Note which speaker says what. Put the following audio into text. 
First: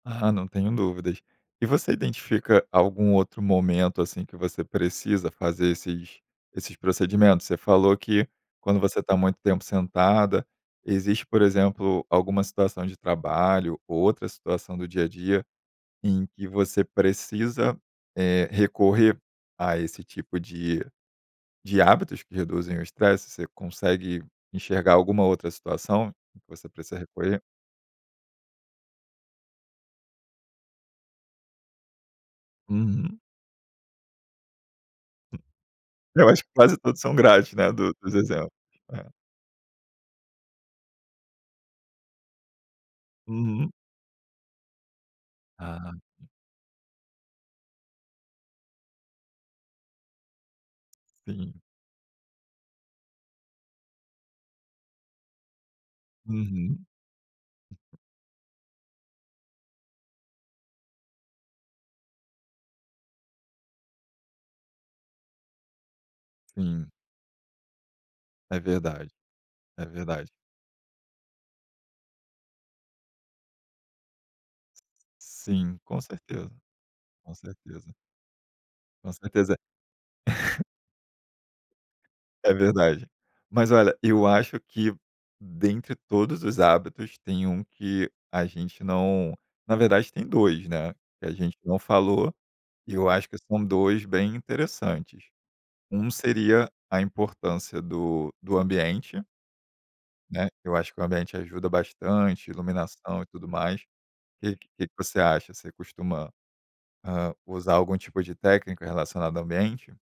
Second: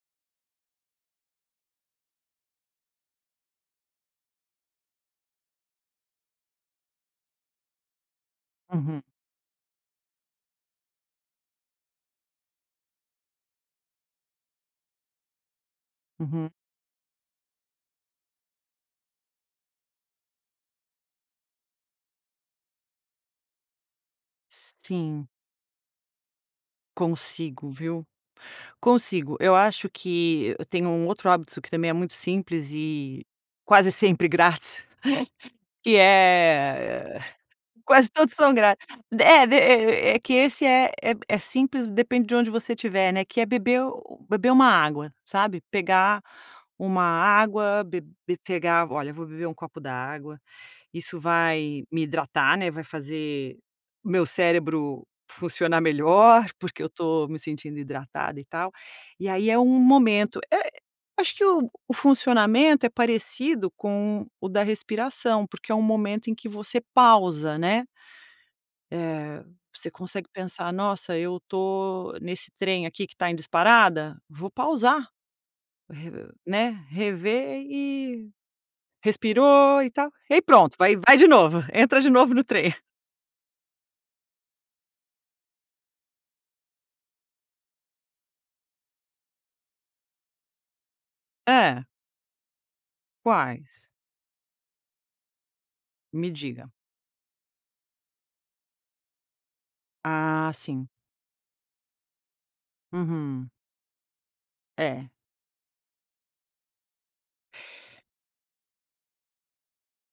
Speaker 1: Aham, não tenho dúvidas. E você identifica algum outro momento, assim, que você precisa fazer esses esses procedimentos? Você falou que, quando você
Speaker 2: Uhum.
Speaker 1: está muito tempo sentada, existe, por exemplo, alguma situação de trabalho ou outra situação do dia a dia em que
Speaker 2: Uhum.
Speaker 1: você precisa, eh, recorrer a esse tipo de de hábitos que reduzem o estresse? Você consegue enxergar alguma
Speaker 2: Sim.
Speaker 1: outra situação em que você precisa recorrer?
Speaker 2: Consigo, viu. Consigo. Eu acho que eu tenho um outro hábito que também é muito simples
Speaker 1: Uhum.
Speaker 2: e quase sempre grátis. Que
Speaker 1: Eu acho que quase todos são
Speaker 2: é
Speaker 1: grátis, né? Do
Speaker 2: quase
Speaker 1: dos
Speaker 2: todos
Speaker 1: exemplos.
Speaker 2: são grátis.
Speaker 1: Aham.
Speaker 2: É, de e e que esse é é simples, depende de onde você estiver, né, que é
Speaker 1: Uhum.
Speaker 2: beber u u beber uma água, sabe?
Speaker 1: Ah,
Speaker 2: Pegar
Speaker 1: sim.
Speaker 2: uma água, be be pegar, olha, vou beber um copo d’água. Isso
Speaker 1: Sim.
Speaker 2: vai me hidratar, né. Vai fazer o meu cérebro funcionar melhor, porque
Speaker 1: Uhum.
Speaker 2: eu tô me sentindo hidratada e tal. E aí é um momento. É, acho que o o funcionamento é parecido com o da respiração, porque é um momento em que você
Speaker 1: Sim.
Speaker 2: pausa, né?
Speaker 1: É verdade,
Speaker 2: Eh,
Speaker 1: é
Speaker 2: você consegue
Speaker 1: verdade.
Speaker 2: pensar: “Nossa, eu tô nesse trem aqui que tá em disparada, vou pausar”.
Speaker 1: Sim, com
Speaker 2: Re
Speaker 1: certeza.
Speaker 2: né,
Speaker 1: Com
Speaker 2: rever
Speaker 1: certeza.
Speaker 2: e
Speaker 1: Com certeza..
Speaker 2: respirou e tal, ai pronto, vai vai de novo, entra de novo no
Speaker 1: É
Speaker 2: trem.
Speaker 1: verdade. Mas olha, eu acho que dentre todos os hábitos tem um que a gente não na verdade tem 2, né? Que a gente não
Speaker 2: Hã.
Speaker 1: falou, e eu acho que são
Speaker 2: Quais?
Speaker 1: 2 bem interessantes. Um
Speaker 2: Me
Speaker 1: seria
Speaker 2: diga.
Speaker 1: a importância do do ambiente né.
Speaker 2: Ah,
Speaker 1: Eu
Speaker 2: sim.
Speaker 1: acho que o ambiente ajuda bastante, iluminação e tudo
Speaker 2: Uhum.
Speaker 1: mais. Que que que
Speaker 2: É.
Speaker 1: você acha? Você costuma, hã, usar algum tipo de técnica relacionada ao ambiente?